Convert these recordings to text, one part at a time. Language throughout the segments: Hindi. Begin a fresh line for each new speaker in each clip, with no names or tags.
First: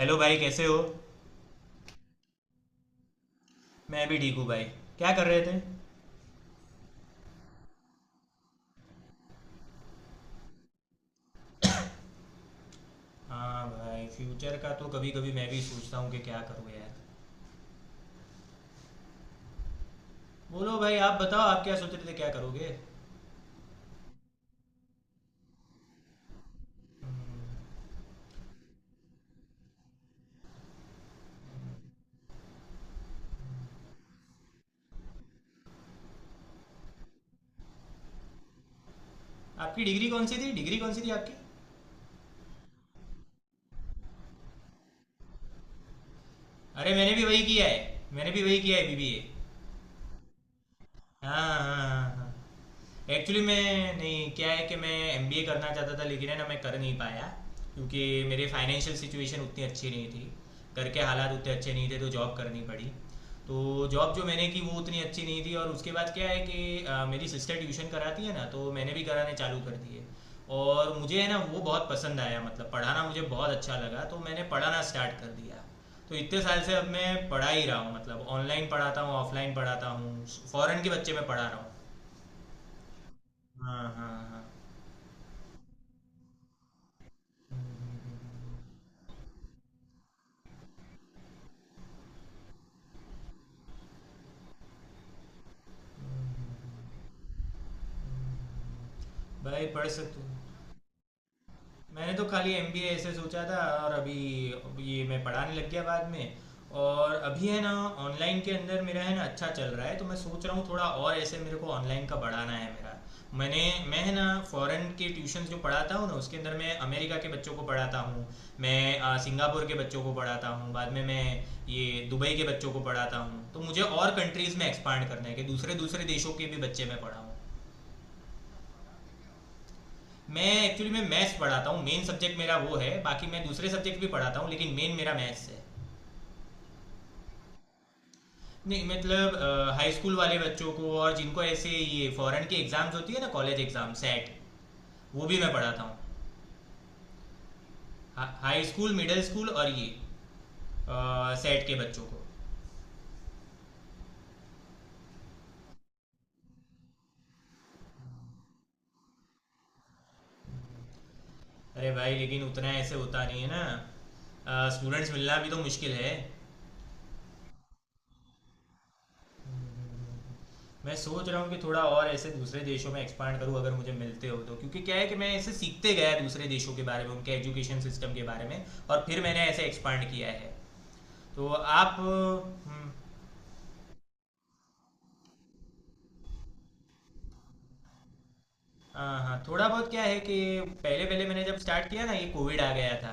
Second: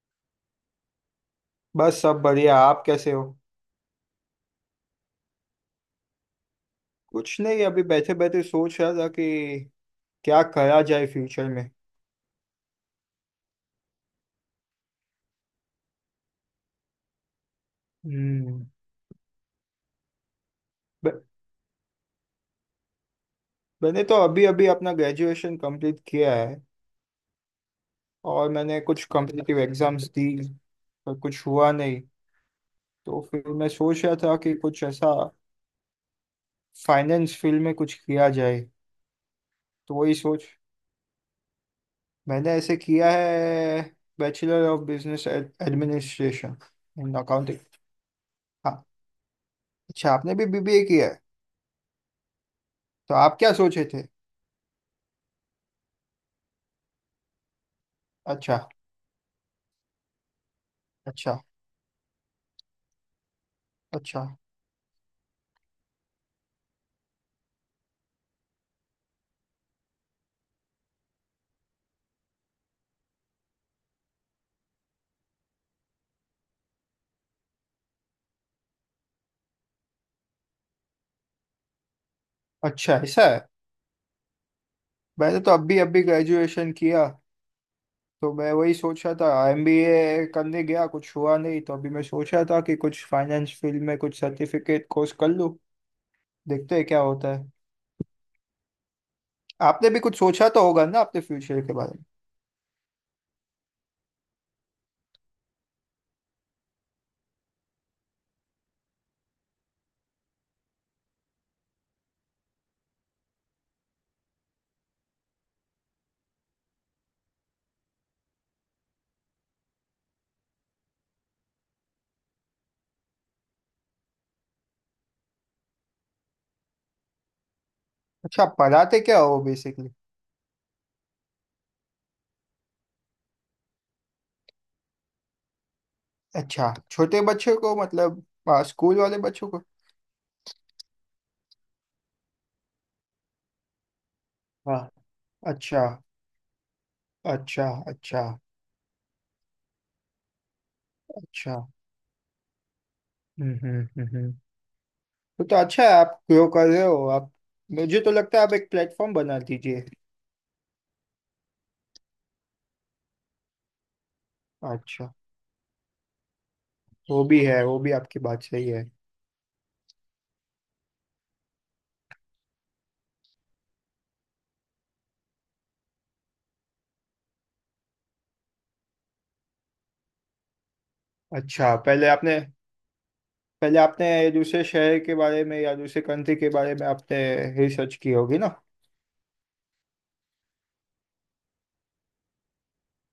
हेलो भाई, कैसे हो?
बस सब बढ़िया। आप कैसे हो?
मैं भी ठीक हूँ भाई। क्या कर रहे थे?
कुछ नहीं, अभी बैठे बैठे सोच रहा था कि क्या करा जाए फ्यूचर में।
हाँ भाई, फ्यूचर का तो कभी कभी मैं भी सोचता हूँ कि क्या करूँ यार।
हम्म।
बोलो भाई, आप
ब-
बताओ, आप क्या सोच रहे थे, क्या करोगे?
मैंने तो अभी अभी अपना ग्रेजुएशन कंप्लीट किया है।
हम्म।
और मैंने कुछ कॉम्पिटिटिव एग्जाम्स दी, पर कुछ हुआ नहीं। तो फिर मैं सोच रहा था कि कुछ ऐसा फाइनेंस फील्ड में कुछ किया जाए।
आपकी
तो
डिग्री
वही
कौन सी
सोच,
थी? डिग्री कौन सी थी आपकी?
मैंने ऐसे किया है, बैचलर ऑफ बिजनेस एडमिनिस्ट्रेशन
अरे, मैंने
इन
भी वही किया
अकाउंटिंग।
है, मैंने भी वही किया
हाँ।
है, बीबीए।
अच्छा, आपने भी बीबीए किया है।
हाँ हाँ हाँ हाँ।
तो आप
एक्चुअली
क्या सोचे
मैं
थे?
नहीं, क्या है कि मैं एम करना चाहता था, लेकिन है ना, मैं कर नहीं पाया क्योंकि मेरे
अच्छा।
फाइनेंशियल सिचुएशन उतनी अच्छी नहीं थी। घर के हालात
अच्छा।
उतने अच्छे नहीं थे, तो जॉब करनी पड़ी। तो जॉब जो
अच्छा।
मैंने की वो उतनी अच्छी नहीं थी, और उसके बाद क्या है कि मेरी सिस्टर ट्यूशन कराती है ना, तो मैंने भी कराने चालू कर दिए। और मुझे है ना वो बहुत पसंद आया, मतलब पढ़ाना मुझे बहुत अच्छा लगा, तो मैंने पढ़ाना स्टार्ट कर दिया। तो इतने साल से अब मैं पढ़ा ही रहा हूँ, मतलब ऑनलाइन पढ़ाता हूँ, ऑफलाइन पढ़ाता हूँ। फॉरेन के बच्चे मैं पढ़ा रहा हूँ।
अच्छा ऐसा है।
हाँ हाँ हाँ,
मैंने तो अभी अभी ग्रेजुएशन किया। तो मैं वही सोच रहा था, एमबीए करने गया, कुछ हुआ नहीं, तो अभी मैं सोच रहा था कि कुछ फाइनेंस फील्ड में कुछ सर्टिफिकेट कोर्स कर लूं। देखते हैं क्या होता है।
भाई पढ़
आपने भी कुछ
सकते
सोचा तो
हो।
होगा ना अपने फ्यूचर के बारे में।
मैंने तो खाली एम ऐसे सोचा था। और अभी ये मैं पढ़ाने लग गया बाद में। और अभी है ना, ऑनलाइन के अंदर मेरा है ना अच्छा चल रहा है, तो मैं सोच रहा हूँ थोड़ा और ऐसे मेरे को ऑनलाइन का बढ़ाना है मेरा। मैंने, मैं है ना फॉरेन के ट्यूशन जो पढ़ाता हूँ ना, उसके अंदर मैं अमेरिका के बच्चों को पढ़ाता हूँ। मैं सिंगापुर के बच्चों को पढ़ाता हूँ, बाद में मैं ये दुबई के बच्चों को पढ़ाता हूँ, तो मुझे और कंट्रीज़ में एक्सपांड करना है कि दूसरे दूसरे देशों के भी बच्चे मैं पढ़ाऊँ।
अच्छा, आप पढ़ाते क्या हो बेसिकली?
मैं एक्चुअली, मैं मैथ्स पढ़ाता हूँ, मेन सब्जेक्ट मेरा वो है, बाकी मैं दूसरे सब्जेक्ट भी पढ़ाता हूँ लेकिन मेन मेरा मैथ्स है।
अच्छा, छोटे बच्चों को मतलब,
नहीं
स्कूल वाले
मतलब,
बच्चों को?
हाई स्कूल वाले बच्चों को, और जिनको ऐसे ये फॉरेन की एग्जाम्स होती है ना, कॉलेज एग्जाम सेट,
हाँ।
वो भी मैं पढ़ाता
अच्छा।
हूँ।
अच्छा। अच्छा।
हाई स्कूल, मिडिल स्कूल, और ये
अच्छा।
सेट के बच्चों को।
हम्म। हम्म। हम्म। हम्म। वो तो अच्छा है, आप ग्रो कर रहे हो आप। मुझे तो लगता है आप एक प्लेटफॉर्म बना दीजिए।
अरे भाई, लेकिन उतना ऐसे होता नहीं है ना, स्टूडेंट्स
अच्छा।
मिलना भी तो मुश्किल है।
वो भी है, वो भी आपकी बात सही है।
मैं सोच रहा हूँ कि थोड़ा और ऐसे दूसरे देशों में एक्सपांड करूँ अगर मुझे मिलते हो तो, क्योंकि क्या है कि मैं ऐसे सीखते गया दूसरे देशों के बारे में, उनके एजुकेशन सिस्टम के बारे में, और फिर मैंने ऐसे एक्सपांड किया है। तो
अच्छा,
आप, हम्म।
पहले आपने दूसरे शहर के बारे में या दूसरे कंट्री के बारे में आपने रिसर्च की होगी ना?
हाँ हाँ, थोड़ा बहुत, क्या है कि पहले पहले मैंने जब स्टार्ट किया ना, ये कोविड आ गया था,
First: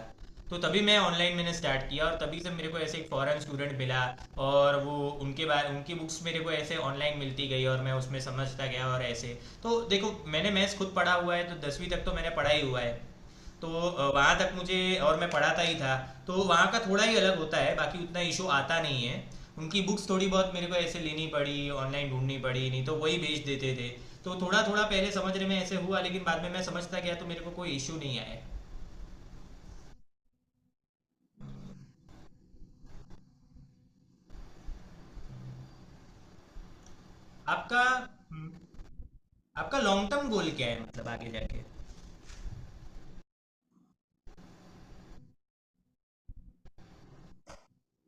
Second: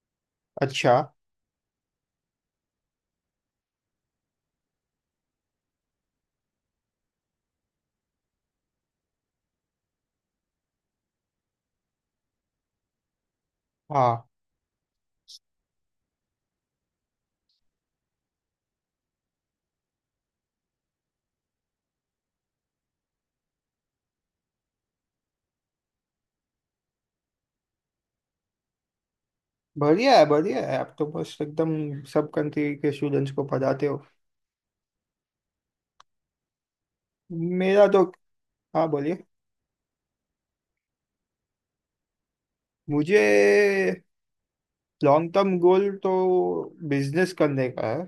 तो तभी
अच्छा।
मैं ऑनलाइन मैंने स्टार्ट किया, और तभी से मेरे को ऐसे एक फॉरेन स्टूडेंट मिला। और वो उनके बारे, उनकी बुक्स मेरे को ऐसे ऑनलाइन मिलती गई, और मैं उसमें समझता गया, और ऐसे, तो देखो मैंने मैथ्स खुद पढ़ा हुआ है तो 10वीं तक तो मैंने पढ़ा ही हुआ है। तो
हाँ।
वहाँ तक मुझे, और मैं पढ़ाता ही था। तो वहाँ का थोड़ा ही अलग होता है, बाकी उतना इशू आता नहीं है। उनकी बुक्स थोड़ी बहुत मेरे को ऐसे लेनी पड़ी, ऑनलाइन ढूंढनी पड़ी, नहीं तो वही भेज देते थे। तो थोड़ा थोड़ा पहले समझने में ऐसे हुआ, लेकिन बाद में मैं समझता गया तो मेरे को कोई इशू नहीं आया।
बढ़िया है, बढ़िया है, आप तो बस एकदम सब कंट्री के स्टूडेंट्स को पढ़ाते हो।
आपका,
मेरा तो,
हम्म।
हाँ बोलिए।
आपका लॉन्ग टर्म गोल क्या है, मतलब आगे जाके?
मुझे, लॉन्ग टर्म गोल तो बिजनेस करने का है,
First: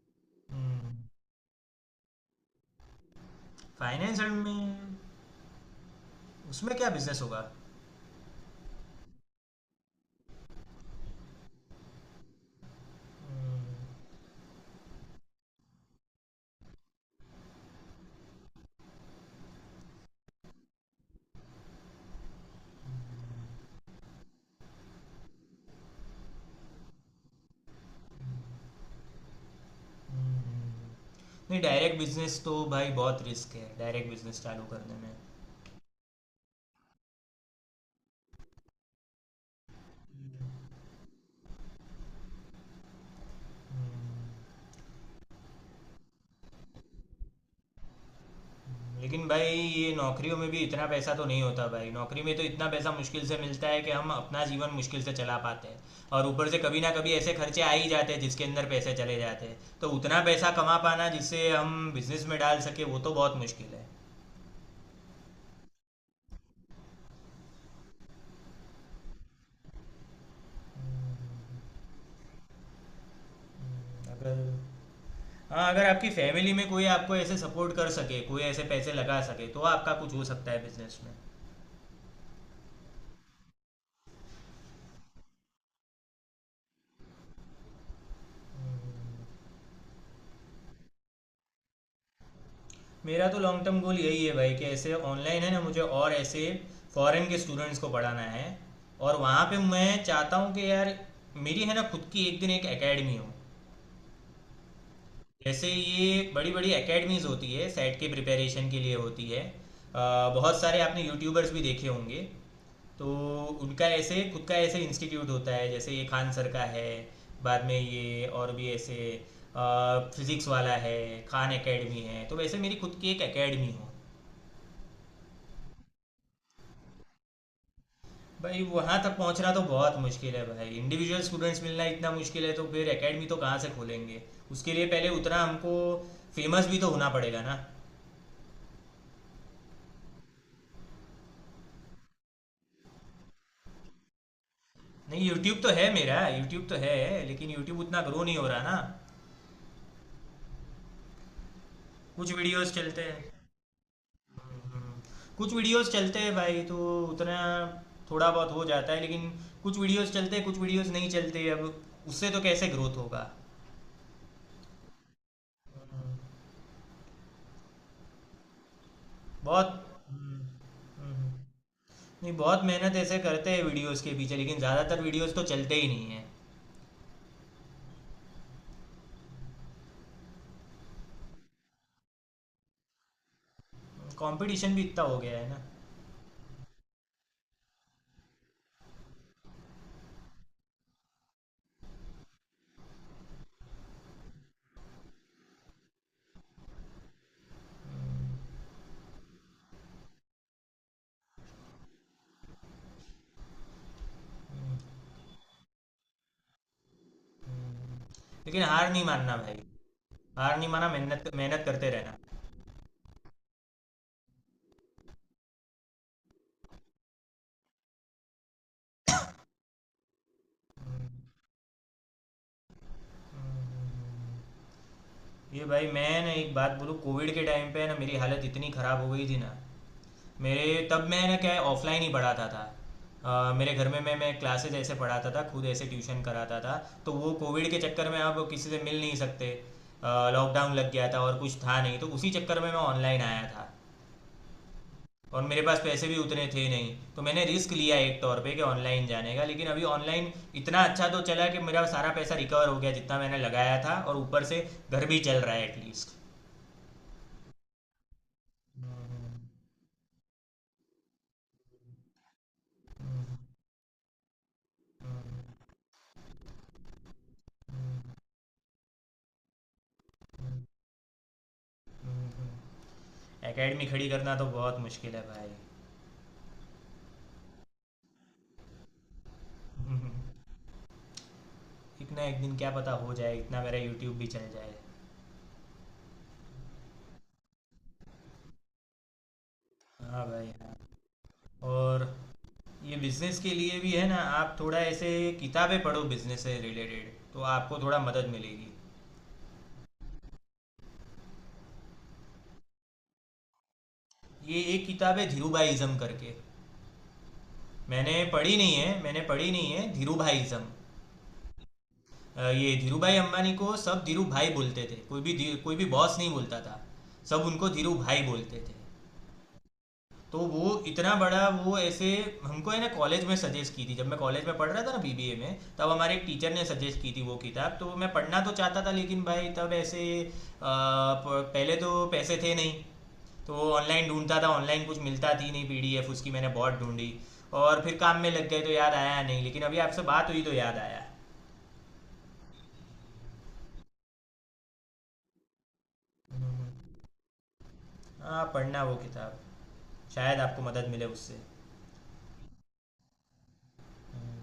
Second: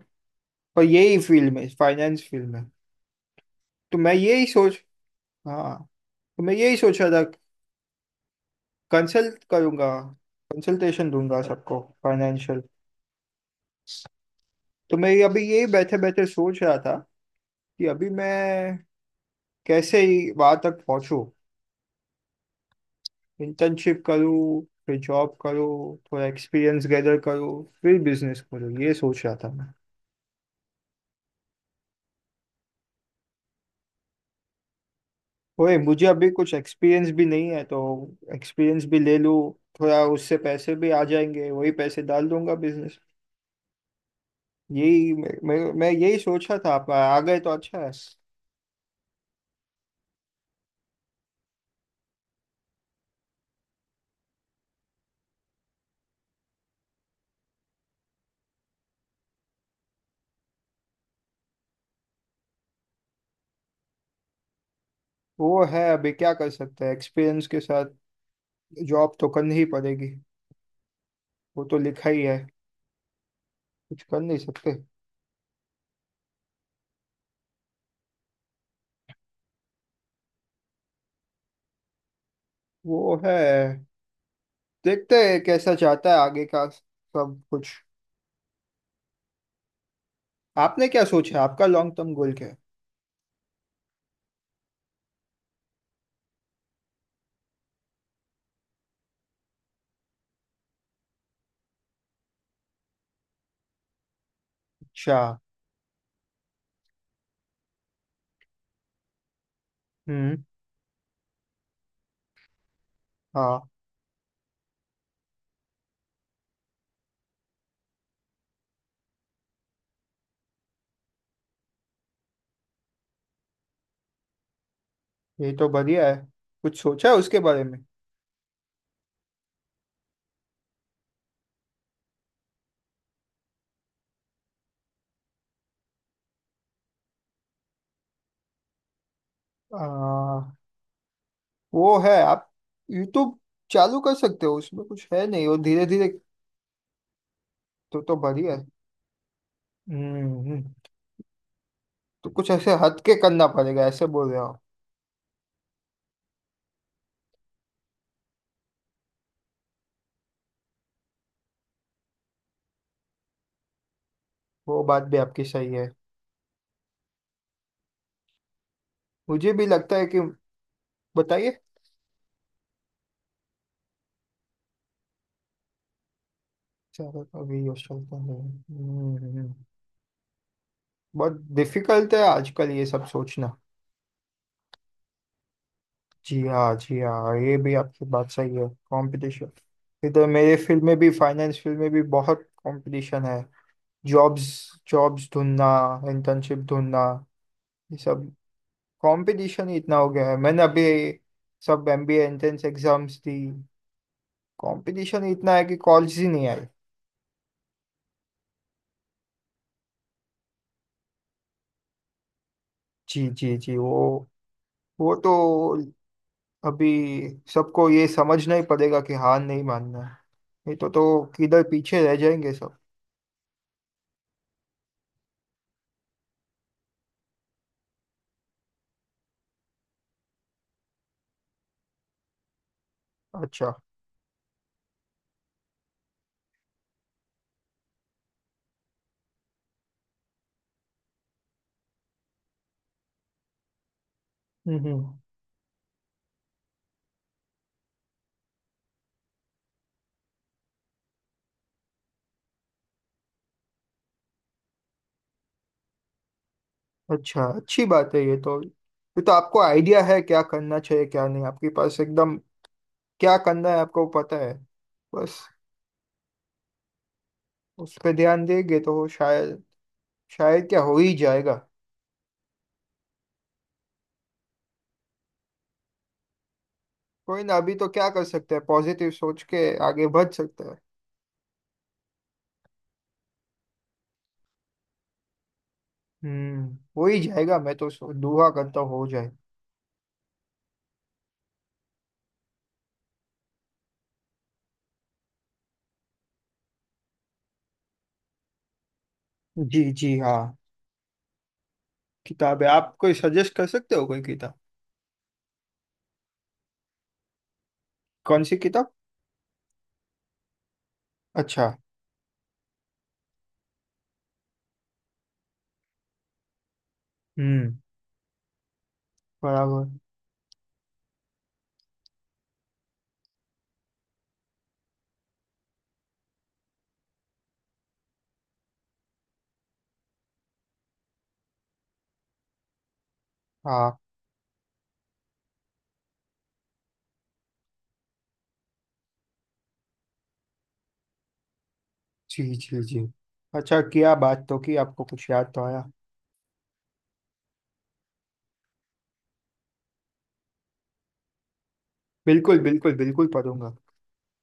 पर यही फील्ड में, फाइनेंस फील्ड में। तो मैं
फाइनेंस
यही सोच,
में?
हाँ, तो मैं
उसमें
यही
क्या
सोच रहा
बिजनेस
था।
होगा?
कंसल्ट करूंगा, कंसल्टेशन दूंगा सबको, फाइनेंशियल।
हम्म।
तो मैं अभी यही बैठे बैठे सोच रहा था कि अभी मैं कैसे ही वहां तक पहुंचूं। इंटर्नशिप करूँ, फिर जॉब करूँ, थोड़ा एक्सपीरियंस गैदर करूँ, फिर बिजनेस करूँ, ये सोच रहा था मैं।
हम्म। नहीं, डायरेक्ट बिजनेस तो भाई बहुत रिस्क है डायरेक्ट बिजनेस चालू करने में।
ओए, मुझे अभी कुछ एक्सपीरियंस भी नहीं है तो एक्सपीरियंस भी ले लूँ। थोड़ा उससे पैसे भी आ जाएंगे, वही पैसे डाल दूंगा बिजनेस।
हम्म।
यही मैं यही सोचा था, आप आ गए तो अच्छा है।
लेकिन भाई ये नौकरियों में भी इतना पैसा तो नहीं होता भाई, नौकरी में तो इतना पैसा मुश्किल से मिलता है कि हम अपना जीवन मुश्किल से चला पाते हैं। और ऊपर से कभी ना कभी ऐसे खर्चे आ ही जाते हैं जिसके अंदर पैसे चले जाते हैं, तो उतना पैसा कमा पाना जिससे हम बिजनेस में डाल सके वो तो बहुत मुश्किल है।
वो है, अभी क्या कर सकते हैं, एक्सपीरियंस के साथ जॉब तो करनी ही पड़ेगी। वो तो लिखा ही है, कुछ कर
अगर,
नहीं सकते।
हाँ अगर आपकी फैमिली में कोई आपको ऐसे सपोर्ट कर सके, कोई ऐसे पैसे लगा सके, तो आपका कुछ हो सकता है बिजनेस में।
वो है, देखते हैं कैसा जाता है आगे का सब कुछ। आपने क्या सोचा है? आपका लॉन्ग टर्म गोल क्या है?
मेरा तो लॉन्ग टर्म गोल यही है भाई कि ऐसे ऑनलाइन है ना, मुझे और ऐसे फॉरेन के स्टूडेंट्स को पढ़ाना है। और वहाँ पे मैं चाहता हूँ कि यार मेरी है ना खुद की एक दिन एक एकेडमी हो।
अच्छा।
जैसे ये बड़ी बड़ी एकेडमीज होती है, सेट के प्रिपरेशन के लिए होती है,
हम्म।
बहुत सारे आपने यूट्यूबर्स भी देखे होंगे। तो
हाँ,
उनका ऐसे खुद का ऐसे इंस्टीट्यूट होता है, जैसे ये खान सर का है, बाद में ये और भी ऐसे फिजिक्स वाला है, खान एकेडमी है, तो वैसे मेरी खुद की एक एकेडमी हो।
ये तो बढ़िया है। कुछ सोचा है उसके बारे में?
भाई वहां तक पहुंचना तो बहुत मुश्किल है भाई, इंडिविजुअल स्टूडेंट्स मिलना इतना मुश्किल है तो फिर एकेडमी तो कहाँ से खोलेंगे। उसके लिए पहले उतना हमको फेमस भी तो होना पड़ेगा ना।
आ, वो है, आप यूट्यूब चालू कर सकते हो, उसमें कुछ है
नहीं,
नहीं, वो
यूट्यूब तो है
धीरे धीरे।
मेरा, यूट्यूब तो है, लेकिन यूट्यूब उतना
तो
ग्रो नहीं हो
बढ़िया
रहा
है।
ना।
हम्म। हम्म। तो
कुछ
कुछ
वीडियोस
ऐसे हट
चलते
के
हैं।
करना पड़ेगा ऐसे बोल रहे हो?
हम्म। कुछ वीडियोस चलते हैं भाई, तो उतना थोड़ा बहुत हो जाता है, लेकिन कुछ वीडियोस चलते हैं, कुछ वीडियोस नहीं चलते, अब उससे तो कैसे ग्रोथ होगा।
वो बात भी आपकी सही है।
हम्म,
मुझे भी
बहुत।
लगता है कि,
हम्म। हम्म।
बताइए।
नहीं, बहुत मेहनत ऐसे करते हैं वीडियोस के पीछे, लेकिन ज़्यादातर वीडियोस तो चलते ही नहीं है।
चलो अभी क्वेश्चन तो नहीं, हम्म। बहुत डिफिकल्ट है आजकल ये सब सोचना।
कंपटीशन भी इतना हो गया है ना।
जी हाँ, जी हाँ, ये भी आपकी बात सही है, कंपटीशन। इधर मेरे फील्ड में भी, फाइनेंस फील्ड में भी बहुत कंपटीशन है। जॉब्स, जॉब्स ढूंढना, इंटर्नशिप ढूंढना, ये सब कंपटीशन ही इतना हो गया है। मैंने अभी सब एमबीए एंट्रेंस एग्जाम्स दी, कंपटीशन इतना है कि कॉलेज ही नहीं आई।
हम्म। लेकिन हार नहीं मानना भाई। हार नहीं माना, मेहनत मेहनत करते रहना।
जी जी जी, वो तो अभी सबको ये समझना ही पड़ेगा कि हार नहीं मानना है। नहीं तो
हम्म।
तो किधर पीछे रह जाएंगे सब।
ये भाई मैं ना एक बात बोलूँ, कोविड के टाइम पे ना मेरी हालत इतनी ख़राब हो गई थी ना। मेरे तब मैंने क्या है, ऑफलाइन ही पढ़ाता था।
अच्छा।
मेरे घर में मैं क्लासेज ऐसे पढ़ाता था, खुद ऐसे ट्यूशन कराता था। तो वो कोविड के चक्कर में अब किसी से मिल नहीं सकते, लॉकडाउन लग गया था और कुछ था नहीं तो उसी चक्कर में मैं ऑनलाइन आया था।
हम्म। हम्म।
और मेरे पास पैसे भी उतने थे नहीं, तो मैंने रिस्क लिया एक तौर पे कि ऑनलाइन जाने का, लेकिन अभी ऑनलाइन इतना अच्छा तो चला कि मेरा सारा पैसा रिकवर हो गया जितना मैंने लगाया था, और ऊपर से घर भी चल रहा है।
अच्छा, अच्छी बात है ये तो। ये तो आपको आइडिया है क्या करना चाहिए क्या नहीं, आपके पास एकदम क्या करना है आपको पता है। बस
एटलीस्ट
उस पे ध्यान देंगे तो शायद, शायद क्या हो ही जाएगा।
एकेडमी खड़ी करना तो बहुत मुश्किल है भाई।
कोई ना, अभी तो क्या कर सकते हैं, पॉजिटिव सोच के आगे बढ़ सकते हैं।
एक ना एक दिन क्या पता हो जाए, इतना मेरा यूट्यूब भी चल जाए।
हम्म, हो ही जाएगा, मैं तो दुआ करता हूँ हो जाए।
हाँ भाई हाँ। और ये बिजनेस के लिए भी है ना, आप थोड़ा ऐसे किताबें पढ़ो बिजनेस से रिलेटेड, तो आपको थोड़ा मदद मिलेगी।
जी, जी हाँ। किताब है, आप कोई सजेस्ट कर सकते हो कोई
ये
किताब?
एक किताब है धीरूभाईज़म करके, मैंने
कौन
पढ़ी
सी
नहीं
किताब?
है, मैंने पढ़ी नहीं है धीरूभाईज़म।
अच्छा।
ये धीरूभाई अंबानी को सब धीरू भाई बोलते थे, कोई भी कोई भी बॉस नहीं बोलता था, सब उनको
हम्म।
धीरू भाई बोलते थे।
बराबर।
तो वो इतना बड़ा, वो ऐसे हमको है ना कॉलेज में सजेस्ट की थी, जब मैं कॉलेज में पढ़ रहा था ना बीबीए में, तब हमारे एक टीचर ने सजेस्ट की थी वो किताब, तो मैं पढ़ना तो चाहता था, लेकिन भाई तब ऐसे पहले तो पैसे थे नहीं। तो
हाँ।
ऑनलाइन ढूंढता था, ऑनलाइन कुछ मिलता थी नहीं, पीडीएफ उसकी मैंने बहुत ढूंढी। और फिर काम में लग गए तो याद आया नहीं, लेकिन अभी आपसे बात हुई तो याद आया।
जी जी जी, अच्छा किया बात तो कि आपको कुछ याद तो आया।
हम्म। हाँ पढ़ना वो किताब, शायद आपको मदद मिले उससे।
बिल्कुल बिल्कुल बिल्कुल, पढ़ूंगा।
हम्म।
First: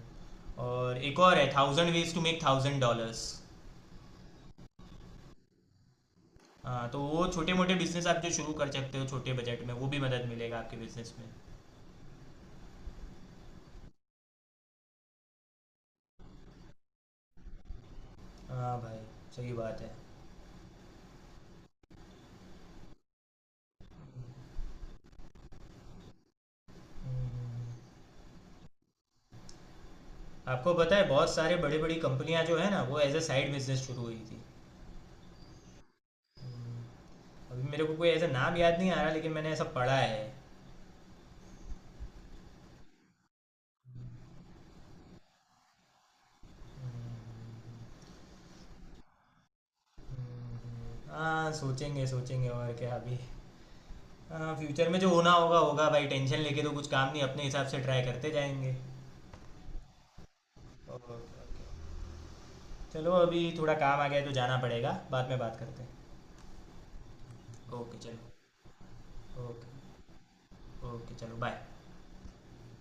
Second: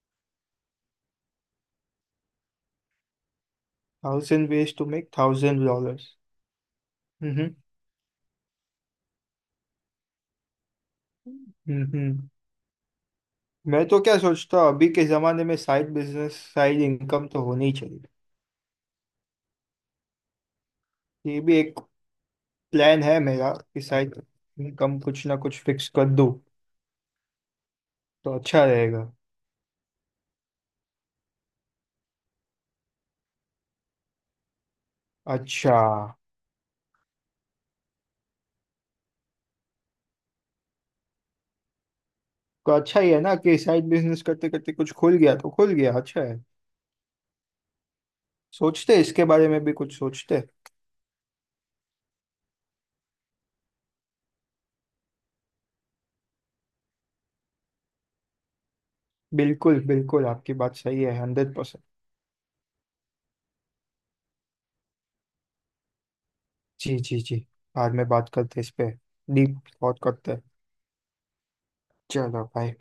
और एक और है, 1000 veg to make 1000 dollars.
Thousand ways to make thousand dollars.
हाँ, तो वो छोटे
हम्म।
मोटे बिजनेस आप जो शुरू कर सकते हो छोटे बजट में, वो भी मदद मिलेगा आपके बिजनेस में।
हम्म। हूँ। मैं तो क्या सोचता हूँ अभी के जमाने में साइड बिजनेस, साइड इनकम तो होनी ही चाहिए।
हाँ भाई, सही बात है।
ये भी एक प्लान है मेरा कि साइड इनकम कुछ ना कुछ फिक्स कर दूँ
हम्म।
तो अच्छा रहेगा।
आपको पता है बहुत सारे बड़ी बड़ी कंपनियां जो है ना, वो एज अ साइड बिजनेस शुरू हुई थी।
अच्छा।
हम्म। अभी मेरे को कोई ऐसा नाम याद नहीं आ रहा, लेकिन मैंने ऐसा पढ़ा है।
तो अच्छा ही है ना कि साइड बिजनेस करते करते कुछ खुल गया तो खुल गया, अच्छा है।
हम्म।
सोचते इसके बारे में भी कुछ सोचते।
हाँ सोचेंगे सोचेंगे, और क्या अभी। हाँ, फ्यूचर में जो होना होगा होगा भाई, टेंशन लेके तो कुछ काम नहीं, अपने हिसाब से ट्राई करते जाएंगे।
बिल्कुल बिल्कुल, आपकी बात सही
ओके
है, हंड्रेड
ओके,
परसेंट
चलो अभी थोड़ा काम आ गया है तो जाना पड़ेगा, बाद में बात करते हैं।
जी जी जी, बाद
ओके
में
चलो।
बात करते इस पे, डीप
ओके,
थॉट करते हैं।
ओके चलो, बाय।
चलो भाई।